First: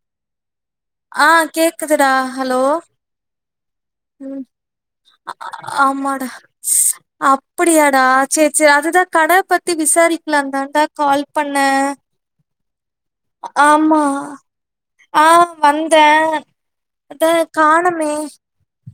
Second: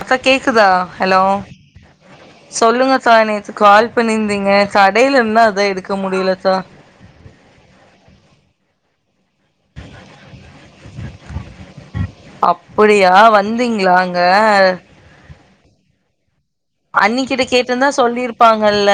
அக்கா கேக் குதா ஹலோ ஆ கேக்குதுடா ஹலோ சொல்லுங்க ஃபா நேத்து கால் ம் பண்ணிருந்தீங்க கடேல ஆ இருந்தா அதான் எடுக்க ஆமாடா முடியலக்கா அப்புடியாடா சேர் சேர் அதுதா கட பத்தி விசாரிக்கலான் தாண்டா கால் பண்ணே அப்படியா வந்தீங்களா ஆமா அங்க ஆ வந்தே அதா அண்ணிக்கிட்ட கேட்டிருந்தா காணமே சொல்லியிருப்பாங்கல்ல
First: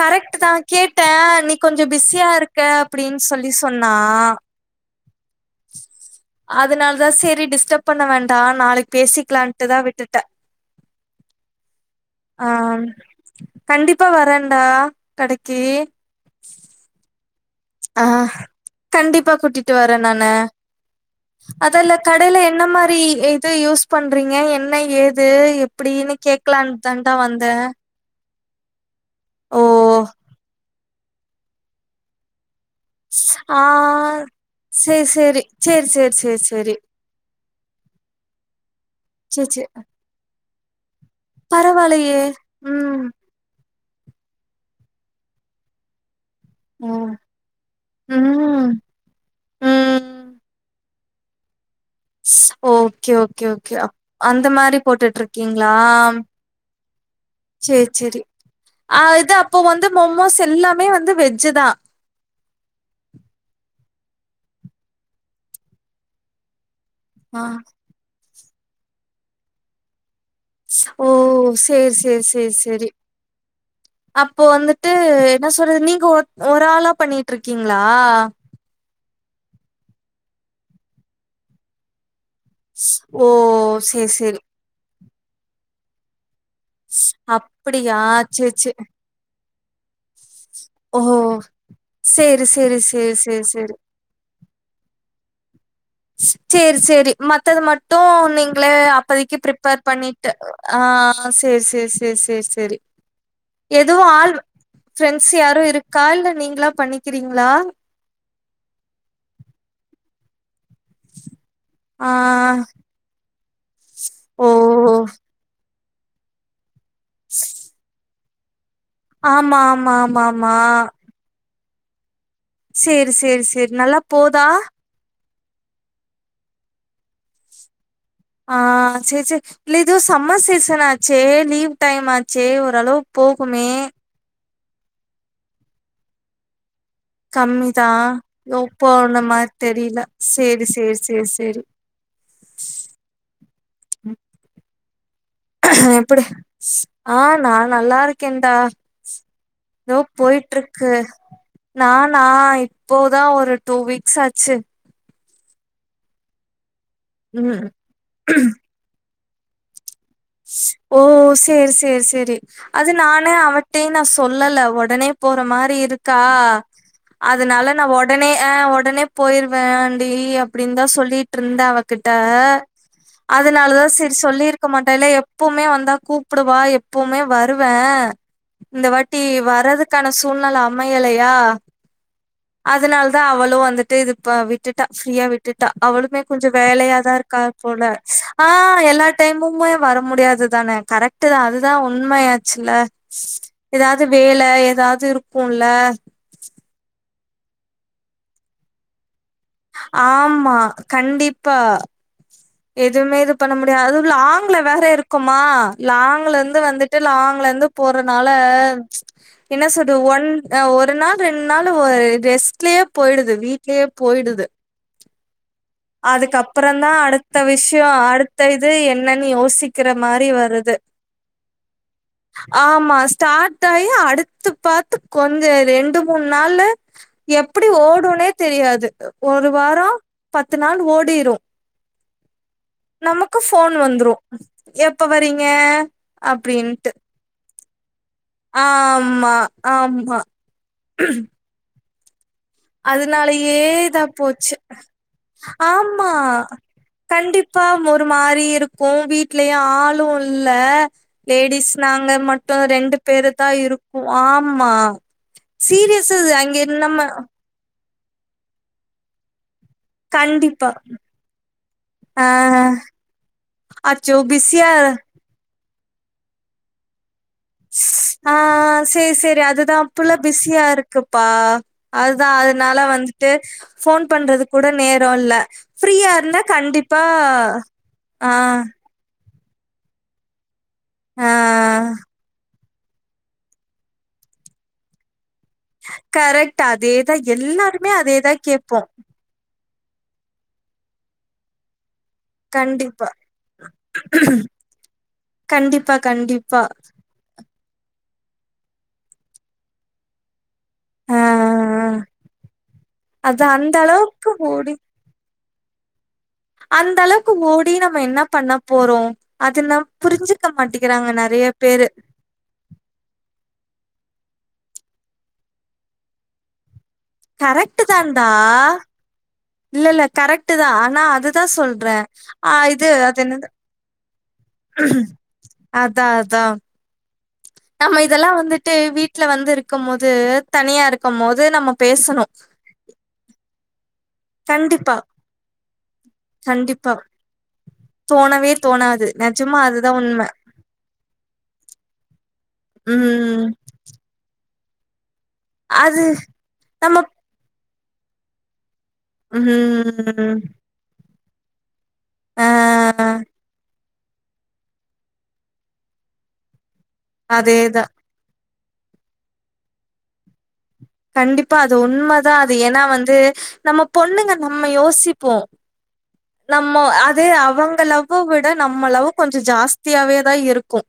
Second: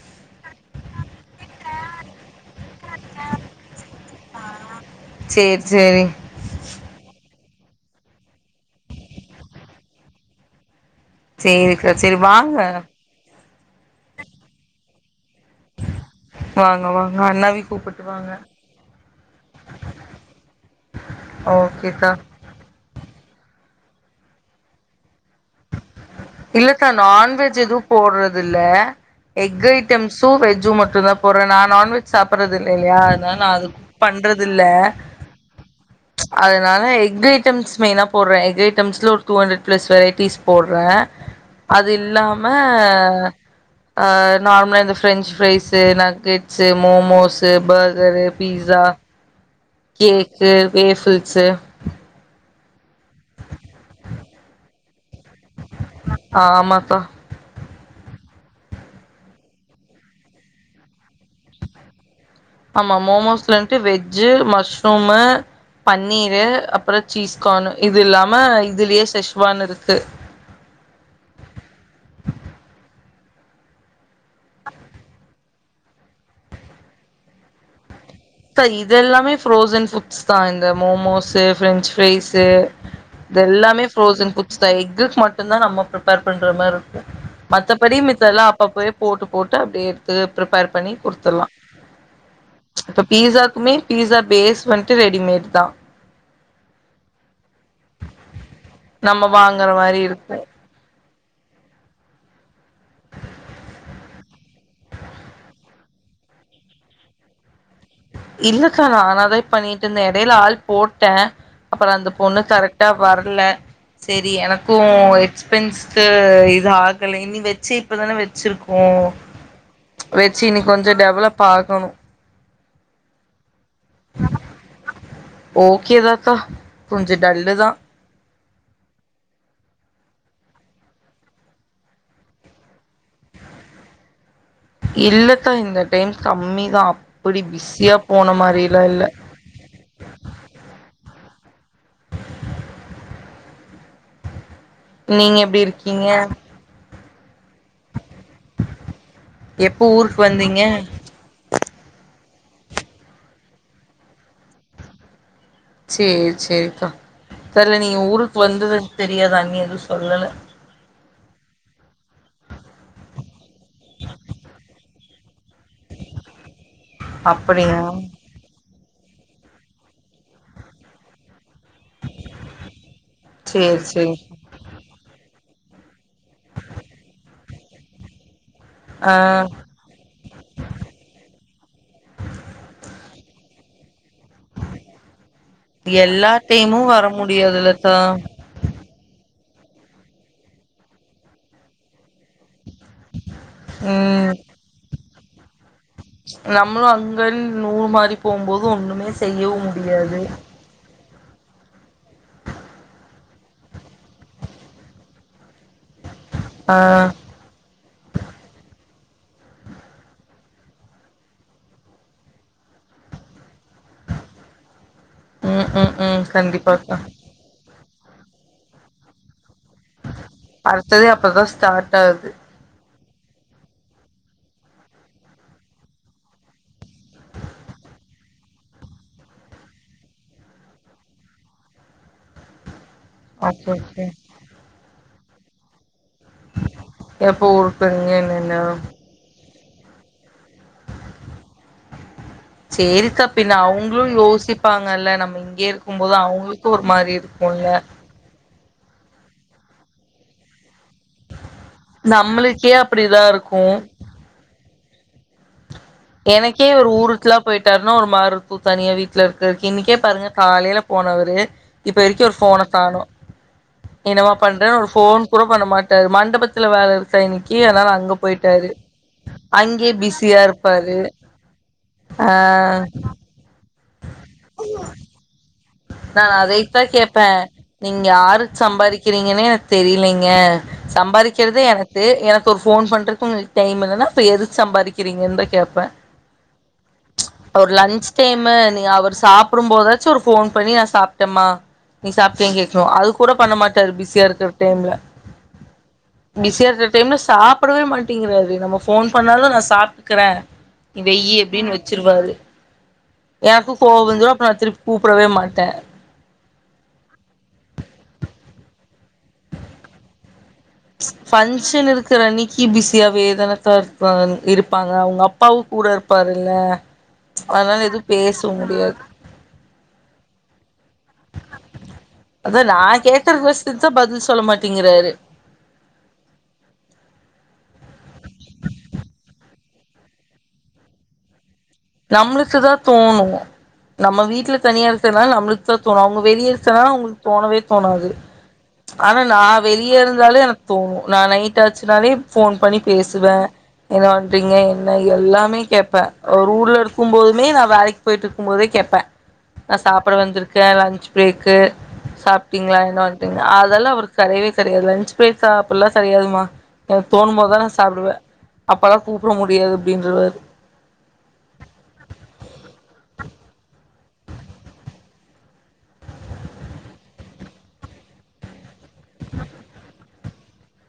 கரெக்ட்டு தா கேட்டே நீ கொஞ்சோ பிஸியா இருக்க அப்புடின் சொல்லி சொன்னா சேரி சேரி அதுனால தா சேரி டிஸ்டப் பண்ண வேண் டா நாளக் பேசிக்கலான்ட்டு தா விட்டுட்டே சேரிக்கா சேரி வாங்க கண்டிப்பா வரண்டா கடக்கி [unintelligible] ஆ வாங்க கண்டிப்பா கூட்டிட்டு வரே நானு அதல்ல ஓகேக்கா கடேல என்ன மாரி இது யூஸ் பண்றீங்க என்ன ஏ து எப்புடினு கேக்கலான் தான்டா வந்தே தில்ல ஓ எக் ஐட்டம்ஸு வெஜ்ஜு மட்டுதா போறேன் நா நான்வெஜ் சாப்பற்றது இல் ல இல்லயா அதுனால நா ஆ அது குக் பண்றது இல்ல சேர் சேரி சேர் சேர் சேர் சேரி அதுனால எக் ஐட்டம் ஸ் மெயினா போட்றே எக் ஐட்டம்ஸ்ல ஒரு டூ சேர் ஹண்ட்ரட் சேர் ப்ளஸ் வெரைட்டிஸ் போட்றே அது பரவால்லயே இல்லாம ம் அ நார்மலா இந்த ஃப்ரெஞ்சு ஃப்ரைஸு நக்கட் ச ஓ மோமோஸ் பர்கர் ம் பீட்சா ம் cake waffles okay okay okay அந்த மாரி போட்டுட்டுருக் கிங்களா ஆ ஆமாக்கா செரி செரி ஆ இது அப்போ வந்து மொமோஸ் எல்லாமே வந்து வெஜ்ஜு தா ஆமா மோமோஸ்ல வந்ட்டு வெஜ்ஜு மஷ்ரூமு பன்னீரு அப்ரோ ஆ சீஸ்கானு இது இல்லாம இதுலயே செஷவான்னு இருக்கு ஓ செர் செர் செர் செரி அப்போ வந்துட்டு என்ன சொல்றது நீங்க ஒ ஒரு ஆளா பண்ணிட்டுருக்கீங்களா க இதெல்லாமே ஃப்ரோசன் ஃபுட்ஸ் தா இந்த மோமோஸ் ஃப்பிரெஞ்ச் ஃரைஸ் து ஓ! தெல்லாமே சேரி, ஃப்ரோசன் சேரி. ஃபுட்ஸ் தா எக்குக்கு மட்டு தா நம்ம பிரிப்பேர் பண்ற மாரி இருக்கு மத்தபடி அப்படியா? மித்த எல்லாம் சேரி, சேரி. அப்பப்பயே போட்டு போட்டு அப்டியே து ப்ரிப்பேர் பண்ணி ஓ! குடுதர்லாம் சேரி, சேரி, இப்ப சேரி, சேரி, சேரி. பீஸாக்குமே பீஸா பேஸ் வந்துட்டு ரெடிமேட் தா ச செரி செரி மத்தது மட்டு நீங்களே நம்ம அப்பதிக்கு வாங்குற பிரிப்பர் மாரி பண்ணிட்டு இருக்கு ஆ ஆ செர் செர் செர் செர் செரி எதுவு ஆள் ஃரெண்ட்ஸ் யாரு இருக்கா இல்ல நீங்களா பண்ணிக்கிறீங்களா இல்லக்கா நான தா பண்ணிட்டுந்த எடையில ஆள் போட்ட அப்ரோ அந்த ஆ பொண்ணு கரெக்டா வரல செரி ஓ! எனக்கும் எக்ஸ்பென்ஸ்கு இது ஆகலை இநீ வச்சு இப்பதான வச்சிருக் ஓ ஆமா, ஆமா, வச்சு ஆமாமா. இனி கொஞ்சோ டெவளப் ஆகணும் செரி செரி செரி நல்லா போதா ஓகேதாக்கா கொஞ்சோ டல்லு தா ஆ செர் செர் இல்ல எதோ சம்மர் சீசன் ஆச்சே லீவ் டைம் ஆச்சே ஓரளவு போகுமே இல்லத்தா இந்த டைம் கம்மி தா அப்டி கம்மிதா பிஸியா போன மாரிலா ஒப்போ இல்ல அந்த மாரி தெரில செரி செரி செரி செரி உம் நீங்க எப்டி இருக்கீங்க எப்படி ஆ நா நல்லா இருக்கேன்டா எப்போ தோ ஊருக்கு வந்தீங்க போயிட்டுருக்கு நானா இப்போதா ஒரு டூ வீக்ஸ் ஆச்சு செர் செர்க்கா தெரல ம் நீங்க ஊருக்கு வந்தது எனக் தெரியாதா அன்னி எது ஓ செரி செரி செரி அது நானு அவட்டையும் நா சொல்லல உடனே மாரி இருக்கா அதனால அப்படியா நா ஒடனே ஆ ஒ டனே போயிருவ டி அப்டின்னு தா சொல்லிட் ருந்த அவகிட்ட சேரி அதனாலதா சேரி செரி சொல்லிருக்க மா இல்ல எப்பவுமே வந்தா கூப்பிடுவா எப்பவுமே வருவ இந்த ஆ வாட்டி வர்றதுக்கான சூழ்நல அமயலையா அதனால தா அவளு வந்து டு இதுப்பா விட்டுட்டா ஃரீயா விட்டுட்டா அவளுமே எல்லா கொஞ்சொ டைமு வர வேலையாதா ருக்கா போல முடியாதுல்லக்கா ஆ எல்லா டைமுமே வர முடியாது தான கரெக்ட் தா அதுதா உண்மையா சுல ஏதாது ம் வேல ஏதாது இருக்குல நம்மளு அங்க நூல் மாறி போம்போது ஒண்ணுமே செய்யவு முடியாது ஆமா கண்டிப்பா எதுவுமே இது பண்ண முடியாது அதுவு லாங்குல வேற இருக்கொமா லாங்லந்து வந்துட்டு ஆ லாங்லந்து போறனால என்ன சொல்றது ஒன் ஆ ஒரு நாள் ரெண் நாள் ஒரு ரெஸ்ட்லயே போயிடுது வீட்லயே போயி விடுது ம் ம் ம் அதுக்கப்பறந் தா கண்டிப்பாக்கா அடுத்த விஷ்யோ அடுத்த இது என்னன்னு யோசிக் க்கிற மாரி வருது அடுத்ததே அப்பதா ஸ்டார்ட் ஆகுது ஆமா ஸ்டாட் ஆயி அடுத்து பாத்து கொஞ்ச ரெண்டு மூணு நாளு எப்புடி ஓடுனே தெரியாது ஒரு வாரோ பத்து நாள் ஓடிரு நமக்கு ஓகே ஃபோன் ஓகே வந்துரு எப்ப வரீங்க அப்டின்ட்டு எப்போ ஊருக்கு போறீங்க என்னன்னு ஆம்மா ஆம்மா சேரிக்கா அதனாலயே பின்ன இதா அவங்களு போச்சு யோசிப்பாங்கல்ல நம்ம இங்கயே இருக்கும் ஆமா போது அவங்களுக்கு ஒரு மாரி கண்டிப் அப்பா இருக்குல்ல ஒரு மாரி இருக்கு வீட்லயு ஆளு இல்ல லேடிஸ் நாங்க மட்டு நம்மளுக்கே ரெண்டு அப்டிதா பேரு தா இருக்கு இருக்கொ ஆமா சீரியஸ்ஸஸ் அங்கே நம்ம போயிட்டாருனா ஒரு மார்ருக்கு தனியா வீட்ல இருக் க இன்னைக்கே பாருங்க கண்டிப்பா. காலைல போனவரு இப்ப வரைக்கு ஆ ஒரு ஃபோன காணோ அச்சோ! என்னமா பிஸியா பண்றேன் ஒரு ஃபோன் கூட பண்ண மாட்டாரு மண்டபத்துல வேல இருக் கா இன்னைக்கு அதனால அங்க ஆ போயிட்டாரு அங்கயே பிஸியா இருப் ஆ இருக்குப்பா அதுதா அதனால வந்துட்டு ஃபோன் பண்றதுக் கூட நேர இல்ல ஃப்ரீயா நானு இருந்தா அதயத்தா கண்டிப்பா கேப்ப நீங்க ஆ, யாருக்கு சம்பாரிக்கிறிங் கனே எனக்கு தெரிலிங்க ஆ சம்பாரிக்கறதே எனக்கு எனக் கு ஒரு ஃபோன் பண்றக்கு உங்களுக்கு டைம் இல்லனா அப்ப எதுக்கு சம்பாரிக்கிறிங்கன்தா கேப்ப கரெக்ட் அதேதான் ஒரு எல்லாருமே லன்ச் அதேதான் டைமு நீ கேட்போம். அவுர் சாப் ப்புடும் போதாச்சு ஒரு ஃபோன் பண்ணி நா சாப்டம்மா நீ சாப்டயாங் கேக்கணு அது கண்டிப்பா. கூட பண்ண மாட்டாரு பிஸியாருக்குற டைம்ல கண்டிப்பா, கண்டிப்பா. பிசியா இருக்குற டைம்ல சாப் படவே மாட்டேங்குறாரு நம்ம ஃபோன் பண்ணாலு நா சாப்ட்டுக்குற நீ ஆ வெய்யி அப்டினு வெச்சிருவாரு அதா எனக்கு அந்த கோவ வந்துரு அளவுக்கு அப்புற நா ஓடி திருப் கூப்டவே மாட்ட அந்த அளவுக்கு ஓடி நம்ம என்ன பண்ண போறோ அதுனம் புரிஞ்சு ஃபன்ஷனிருக்குற அன்னிக்கு பிஸியா வே தான [unintelligible] இருப்பாங்க அவுங்கப்பாவு கூட இருப்பாருல்ல அதனால கரெக்ட்டு எதுவு தான் டா பேச முடியாது இல்லல்ல கரெக்டு தா ஆனா அதுதா சொல்றே ஆ அதா நா இது கேக்குற அதென்னது கொஸ்டின்தா பதில் சொல்ல மாட்டேங்கிறாரு அதா அதா நம்ம இதெல்லா வந்துட்டு வீட்ல வந்து இருக்கம்மோது தனியா இருக்கும்மோது நம்ம பேசணு நம்முளுக்கு தா தோணு நம்ம வீட்ல கண்டிப்பா தனியாருக்குறனால நம்மளுக்கு தா தோணு அவங்க வெளிய இருக்கனால கண்டிப்பா அவங்களுக்கு தோணவே தோணாது தோணவே தோணாது ஆனா நா நெஜமா அதுதா வெளிய உண்ம இருந்தாலு எனக்கு தோணு நா நைட்டாச்சுனாலே ஃபோன் பண்ணி பேசுவ ம் என்ன பண்றிங்க என்ன எல்லாமே கேப்ப அது ஒ ஊர்ல நம்ம இருக்கும் போதுமே நா வேலைக்கு போயிட்ருக்கும் போதே கேப் ப நா சாப்பட ம் வந்திருக்க லன்ச் பிரேக்கு ஆ சாப்ட்டிங்ளா என்ன பண்றிங்க அதெல்லா அவுருக் கெடையவே கெடையாது லன்ச் ப்ரேக் சாப்பிடல்லா கெடையாதுமா எனக்கு தோணும்போதா நா அதேதா சாப்பிடுவே அப்பல்லா கூப்பட முடியாது அப்டின்ட்ருவாரு கண்டிப்பா அது உண்மதா அது ஏனா வந்து நம்ம பொண்ணுங்க நம்ம யோசிப்போ நம்ம அதே அவங்க லவ்வ விட நம்ம லவ் கொஞ்ச ஜாஸ்தியாவே தா இருக்கு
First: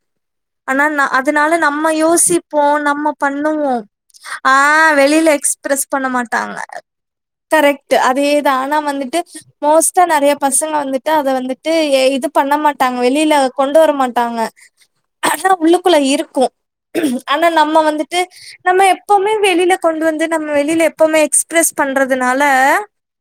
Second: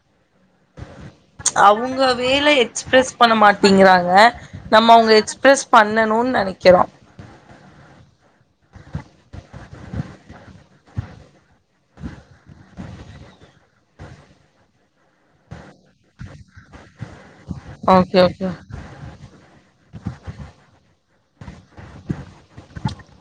ஆனா நா அதனால நம்ம அவங்க வேல யோசிப்போ எக்ஸ்பிரஸ் நம்ம பண்ண பண்ணுவோ மாட்டேங்கிறாங்க ஆ நம்ம அவங்க வெளில எக்ஸ்பிரஸ் பண்ண பண்ணணும்னு மாட்டாங்க நெனைக்கிறோ கரெக்ட் அதேதா ஆனா வந்துட்டு மோஸ்டா நறையா பசங்க வந்துட்டு அத வந்துட்டு ஏ இது பண்ண பண்ண மாட்டாங்க வெளில கொண்டு வர மாட்டாங்க ஆனா உள்ளுக்குள்ள இருக்கு ஆனா நம்ம ஓகே வந்துட்டு ஓகே நம்ம எப்பமே வெளில கொண்டு வந்து நம்ம வெளில எப்பமே எக்ஸ்பிரஸ் பண்றது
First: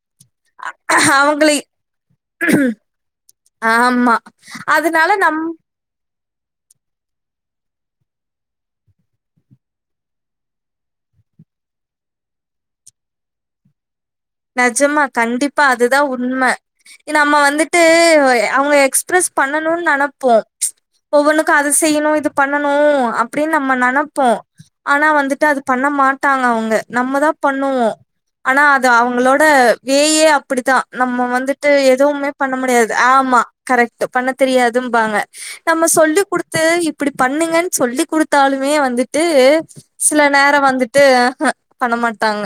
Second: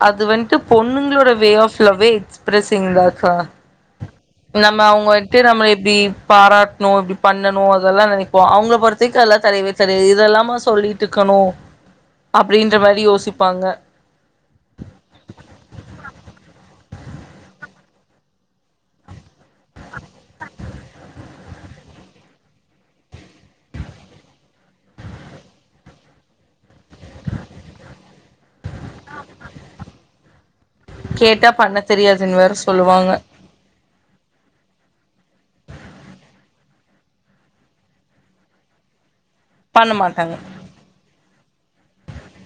அது வன்ட்டு பொண்ணுங்களோட வே அவங்களே ஆப் லவ்வே எக்ஸ்பிரஸிங் தா கா ஆமா நம்ம அதனால அவுங்க எத்து நம் நம்ம எப்டி பாராட்ணு இப்டி பண்ணணு அதெல்லா நெனைப்போ அவங்கல பொறுத்த வைக்கு அதெல்லா தரியவே தெரியாது இதெல்லாமா சொல்லிட்டு ட்டுக்கணு அப்டின்ற மாரி யோசிப்பாங்க நெஜமா கண்டிப்பா அதுதா உண்ம நம்ம வந்துட்டு அவங்க எக்ஸ்பிரஸ் பண்ணணுன் நெனப்போ ஒவ்வொன்னுக்கு அது செய்யணு இது பண்ணணு அப்டின் நம்ம நெனப்போ ஆனா வந்துட்டு அது பண்ண மாட்டாங்க அவங்க நம்மதா பண்ணுவோ ஆனா அது அவங்களோட வேயே அப்டித்தா நம்ம கேட்டா வந்துட்டு பண்ண எதுமே தெரியாதுன்னு வேற பண்ண முடியாது சொல்லுவாங்க ஆமா கரெக்ட் பண்ண தெரியாதும்பாங்க நம்ம சொல்லி குடுத்து இப்டி பண்ணுங்கன் சொல்லி குடுத்தாலுமே வந்து ட்டு பண்ண சில மாட்டாங்க நேரொ வந்துட்டு அ ஹ பண்ண மாட்டாங்க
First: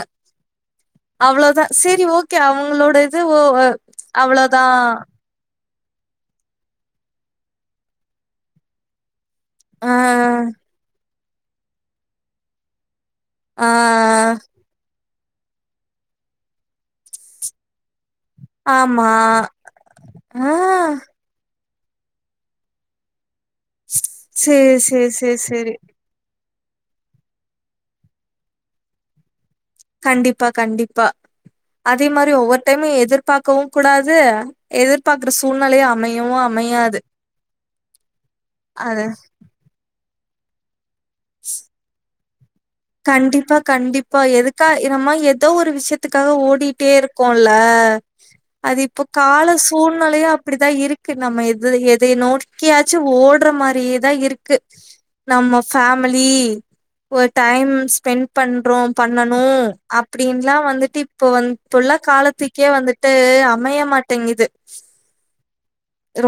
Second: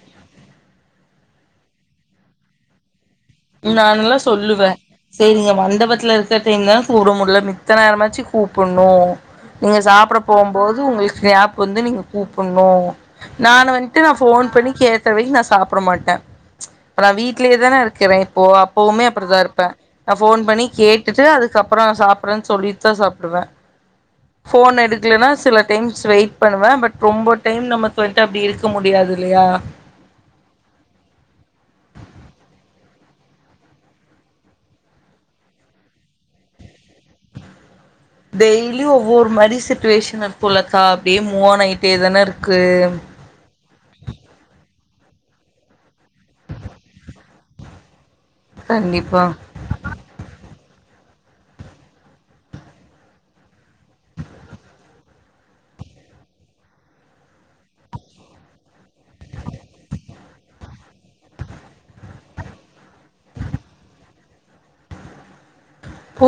அவ்ளோதா செரி ஓகே அவங்களோட இது ஓ அ நான் ல்லா சொல்லுவே அவ்வளோதான். சேரி வந்த விபத்துல இருக்க [unintelligible] தா கூப்ட முல்ல மித்த நேரமாச்சு கூப்புண்ணு நீங்க அ, சாப்ட போம்போது உங்களுக்கு நெனப்பு வந்து நீங்க கூப்புண்ணு ஆ, நான் வந்ட்டு நா ஃபோன் பண்ணி கேக் ற வரை [unintelligible] இப்ப நா சாப்ட மாட்டே நா வீட்லே தானே இருக்கே [unintelligible] ஓ அப்பவுமே ஆமா, அப்டிதா இருப்பே நான் ஃபோன் பண்ணி ஆ. கேட்டுட்டு அதுக்கப் அப்றம் நா சாப்புறே சொல்லிட் தா சாப்டுவ ஃபோன் சேரி பண்ணி சேரி எடுக்கலன்னா சேரி சில சேரி டைம்ஸ் வெயிட் பண்ணுவ பட் ரொம்ப டைம் நமக்கு வன்ட்டு அப்டி இருக்க முடியாது இல்லையா கண்டிப்பா கண்டிப்பா அதே மாரி ஒவ்வொரு டைமு எதிர்பாக்கவு கூடாது எதிர்பாக்ற சூழ்நிலையு அமையவு அமை மையாது டெய்லி ஒவ்வொரு மாரி சுட்டிவேஷன் இருக்கு லக்கா அப்டியே மூவ் ஆன் ஆயிட்டே தான இருக் கண்டிப்பா கண்டிப்பா எதுக்கா நம்ம ஏதோ ஒரு விஷயத்துக்காக ஓடிட்டே ருக்கோல அது இப்ப கண்டிப்பா கால சூழ்நிலையு அப்டிதா இருக் க்கு நம்ம எது எத நோக்கியாச்சு ஓட்ற மாரியேதா இருக்கு நம்ம ஃபேமலி டைம் ஸ்பெண்ட் பண்றோ பண்ணனு அப்டின்லா வந்துட்டு இப்போ வந் இப்புள்ள காலத் துக்கே வந்துட்டு அமைய மாட்டேங்கிது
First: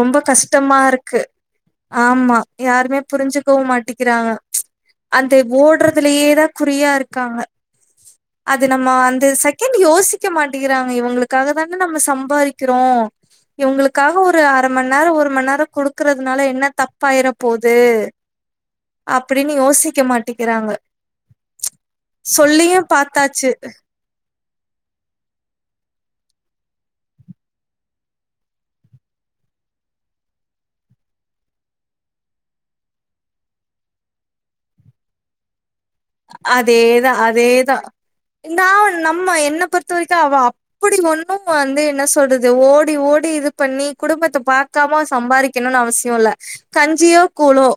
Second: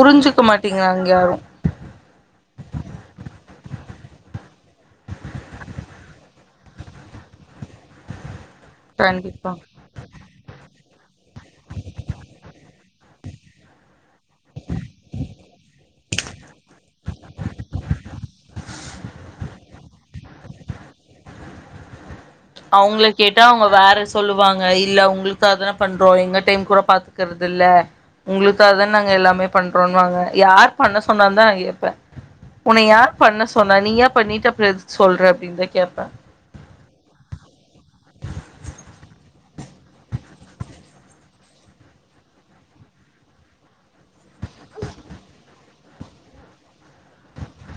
ரொம்ப மாட்டேங்கிறாங்க கஷ்டமாருக்கு யாரு ஆமா யாருமே புரிஞ்சுக்கவு மாட்டி க்கிறாங்க அந்த ஓட்றதுலியேதா குறியா இருக்காங்க அது நம்ம அந்த கண்டிப்பா செகண்ட் யோசிக்க மாட்டிகிறாங் க இவங்களுக்காக தான நம்ம சம்பாரிக்கிறோ இவங்களுக்காக ஒரு அர மண் நேரொ ஒரு மண் நேரொ குடுக்கறதுனால என்ன தப்பாயிர போது அப்டின்னு யோசிக்க மாட்டிக்கிறாங்க அவங்கள கேட்டா அவங்க வேற சொல்லு வாங்க இல்ல உங்ளுக்காக தான பண்றோ எங்க டைம் கூட பாத்துக்கறது இல்ல உங்ளுக்காக தான நாங்க எல்லாமே பண்றோன் னுவாங்க யார் பண்ண சொன்னான் தா நா கேப்பே உன்ன யார் பண்ண சொன்னா நீயா பண்ணிட்டு அப்றம் எதுக்கு சொல்ற அப்டின் தா கேப்பே அதேதா அதே தா இந்தா நம்ம என்ன பொறுத்த வரைக்கு அவ அப்டி ஒன்னு வந்து என்ன சொல்றது ஓடி ஓடி டி இது பண்ணி குடும்பத்த பாக்காம சம்பாரிக்கணுன் அவசியோ இல்ல கஞ்சியோ கூழோ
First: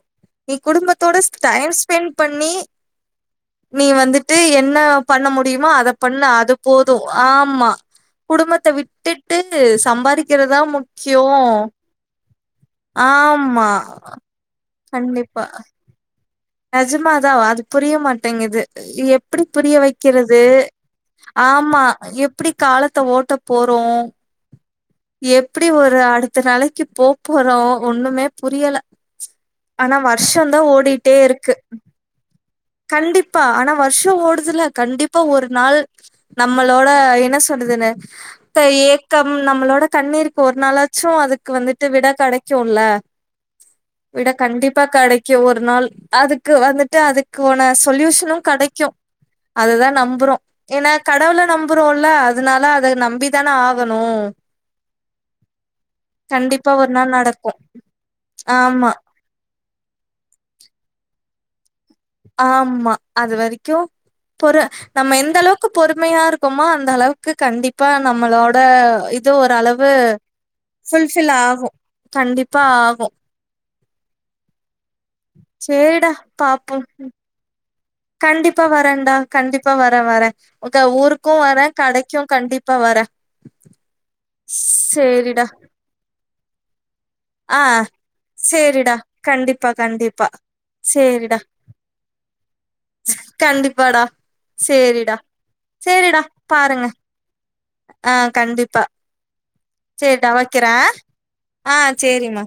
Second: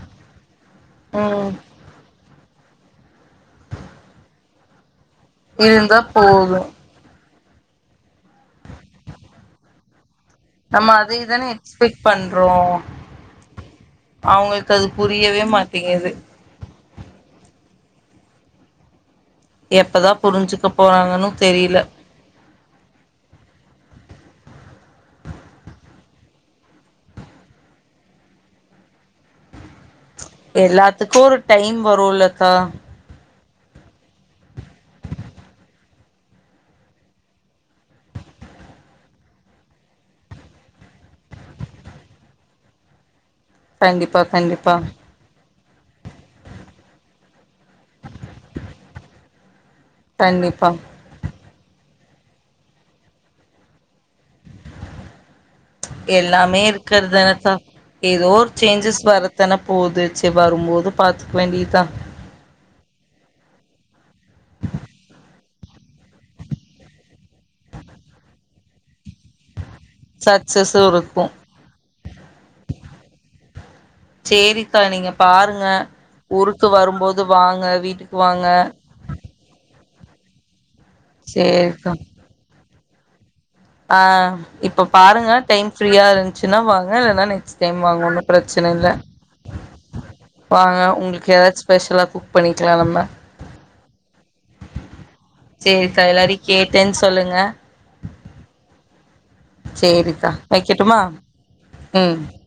நீ குடும்பத்தோட ஸ் ம் டைம் ஸ்பென்ட் பண்ணி நீ வந்துட்டு என்ன பண்ண முடியுமோ அத பண்ணு அது போது ஆ ம்மா குடும்பத்த விட்டுட்டு சம்பாரி க்கிறதா நம்ம அதை முக்கியோ தான எக்ஸ்பெக்ட் பண்றோ ஆமா கண்டிப் வே மாட்டிங்குது நெஜமாதா அது புரிய மாட்டேங்குது எப்டி புரிய எப்பதா வைக்கிறது புரிஞ்சுக்க போறாங்கன்னு தெரியல ஆமா எப்டி காலத்த ஓட்ட போறோ எப்டி ஒரு அடுத்த நாளைக்கு போ போறோ ஒன்னுமே புரியல ஆனா வர்ஷந்தா ஓடி [unintelligible] ஒரு டைம் வருல்லக்கா ப்பா ஆனா வர்ஷோ ஓடுதுல்ல கண்டிப்பா ஒரு நாள் நம்மளோட என்ன சொல்றதுன்னு இப்ப ஏக்கம் நம்மளோட கண்ணீருக்கு ஒரு நாளாச்சு அதுக்கு வந்துட்டு விட கெடைக்குல்ல விட கண்டிப்பா கெடைக்கு ஒரு ஒரு நாள் அதுக்கு வந்துட்டு அதுக்குவான சொல்யூஷனு கெடைக்கு அதுதா நம்புறோ கண்டிப்பா ஏன்னா கடவுள நம் நம்புறோல்ல அதுனால அத நம்பி தான ஆகணு எல்லாமே கண்டிப்பா ஒரு இருக்கறது நாள் தான நடக்கு. பா ஏதோ ஒரு ஆமா சேஞ்சஸ் வரத்தான போது சே வரும் போது பாத்துக் வேண்டிதா ஆமா அது வரைக்கு பொற நம்ம எந்த அளவுக்கு பொறுமையா இருக்கமோ அந்த அளவுக்கு கண்டிப்பா நம்மளோட இது ஓரளவு சக்சஸும் இருக்கு ஃபுல்ஃபில் ஆகு கண்டிப்பா ஆகு சேரிக்கா நீங்க பாருங்க சேரிடா ஊருக்கு பாப்போ வரும்போது வாங்க வீ கண்டிப்பா வரேன்டா கண்டிப்பா வரே வரே உங்க ஊருக்கு வரே சேரிக்கா கடைக்கு கண்டிப் ப்பா வரே ஆ இப்ப பாருங்க சேரிடா டைம் ஃப்ரீயா இருந்ச்சுன்னா வாங்க இல்லன்னா நைக்ஸ்ட் ஆ டைம் வாங்க ஒன்னு பிரச்சன இல்ல சேரிடா கண்டிப்பா கண்டிப்பா வாங்க உங்களுக்கு சேரிடா ஏதாச்சு ஸ்பெஷலா குக் பண்ணிக்கலா நம்ம கண்டிப்பாடா சேரிடா சேரிக்கா சேரிடா எல்லாரையு பாருங்க கேட்டேன்னு சொல்லுங்க ஆ கண்டிப்பா சேரிடா சேரிக்கா வக்கிறே வைக்கட்டுமா ஆ ம் சேரிமா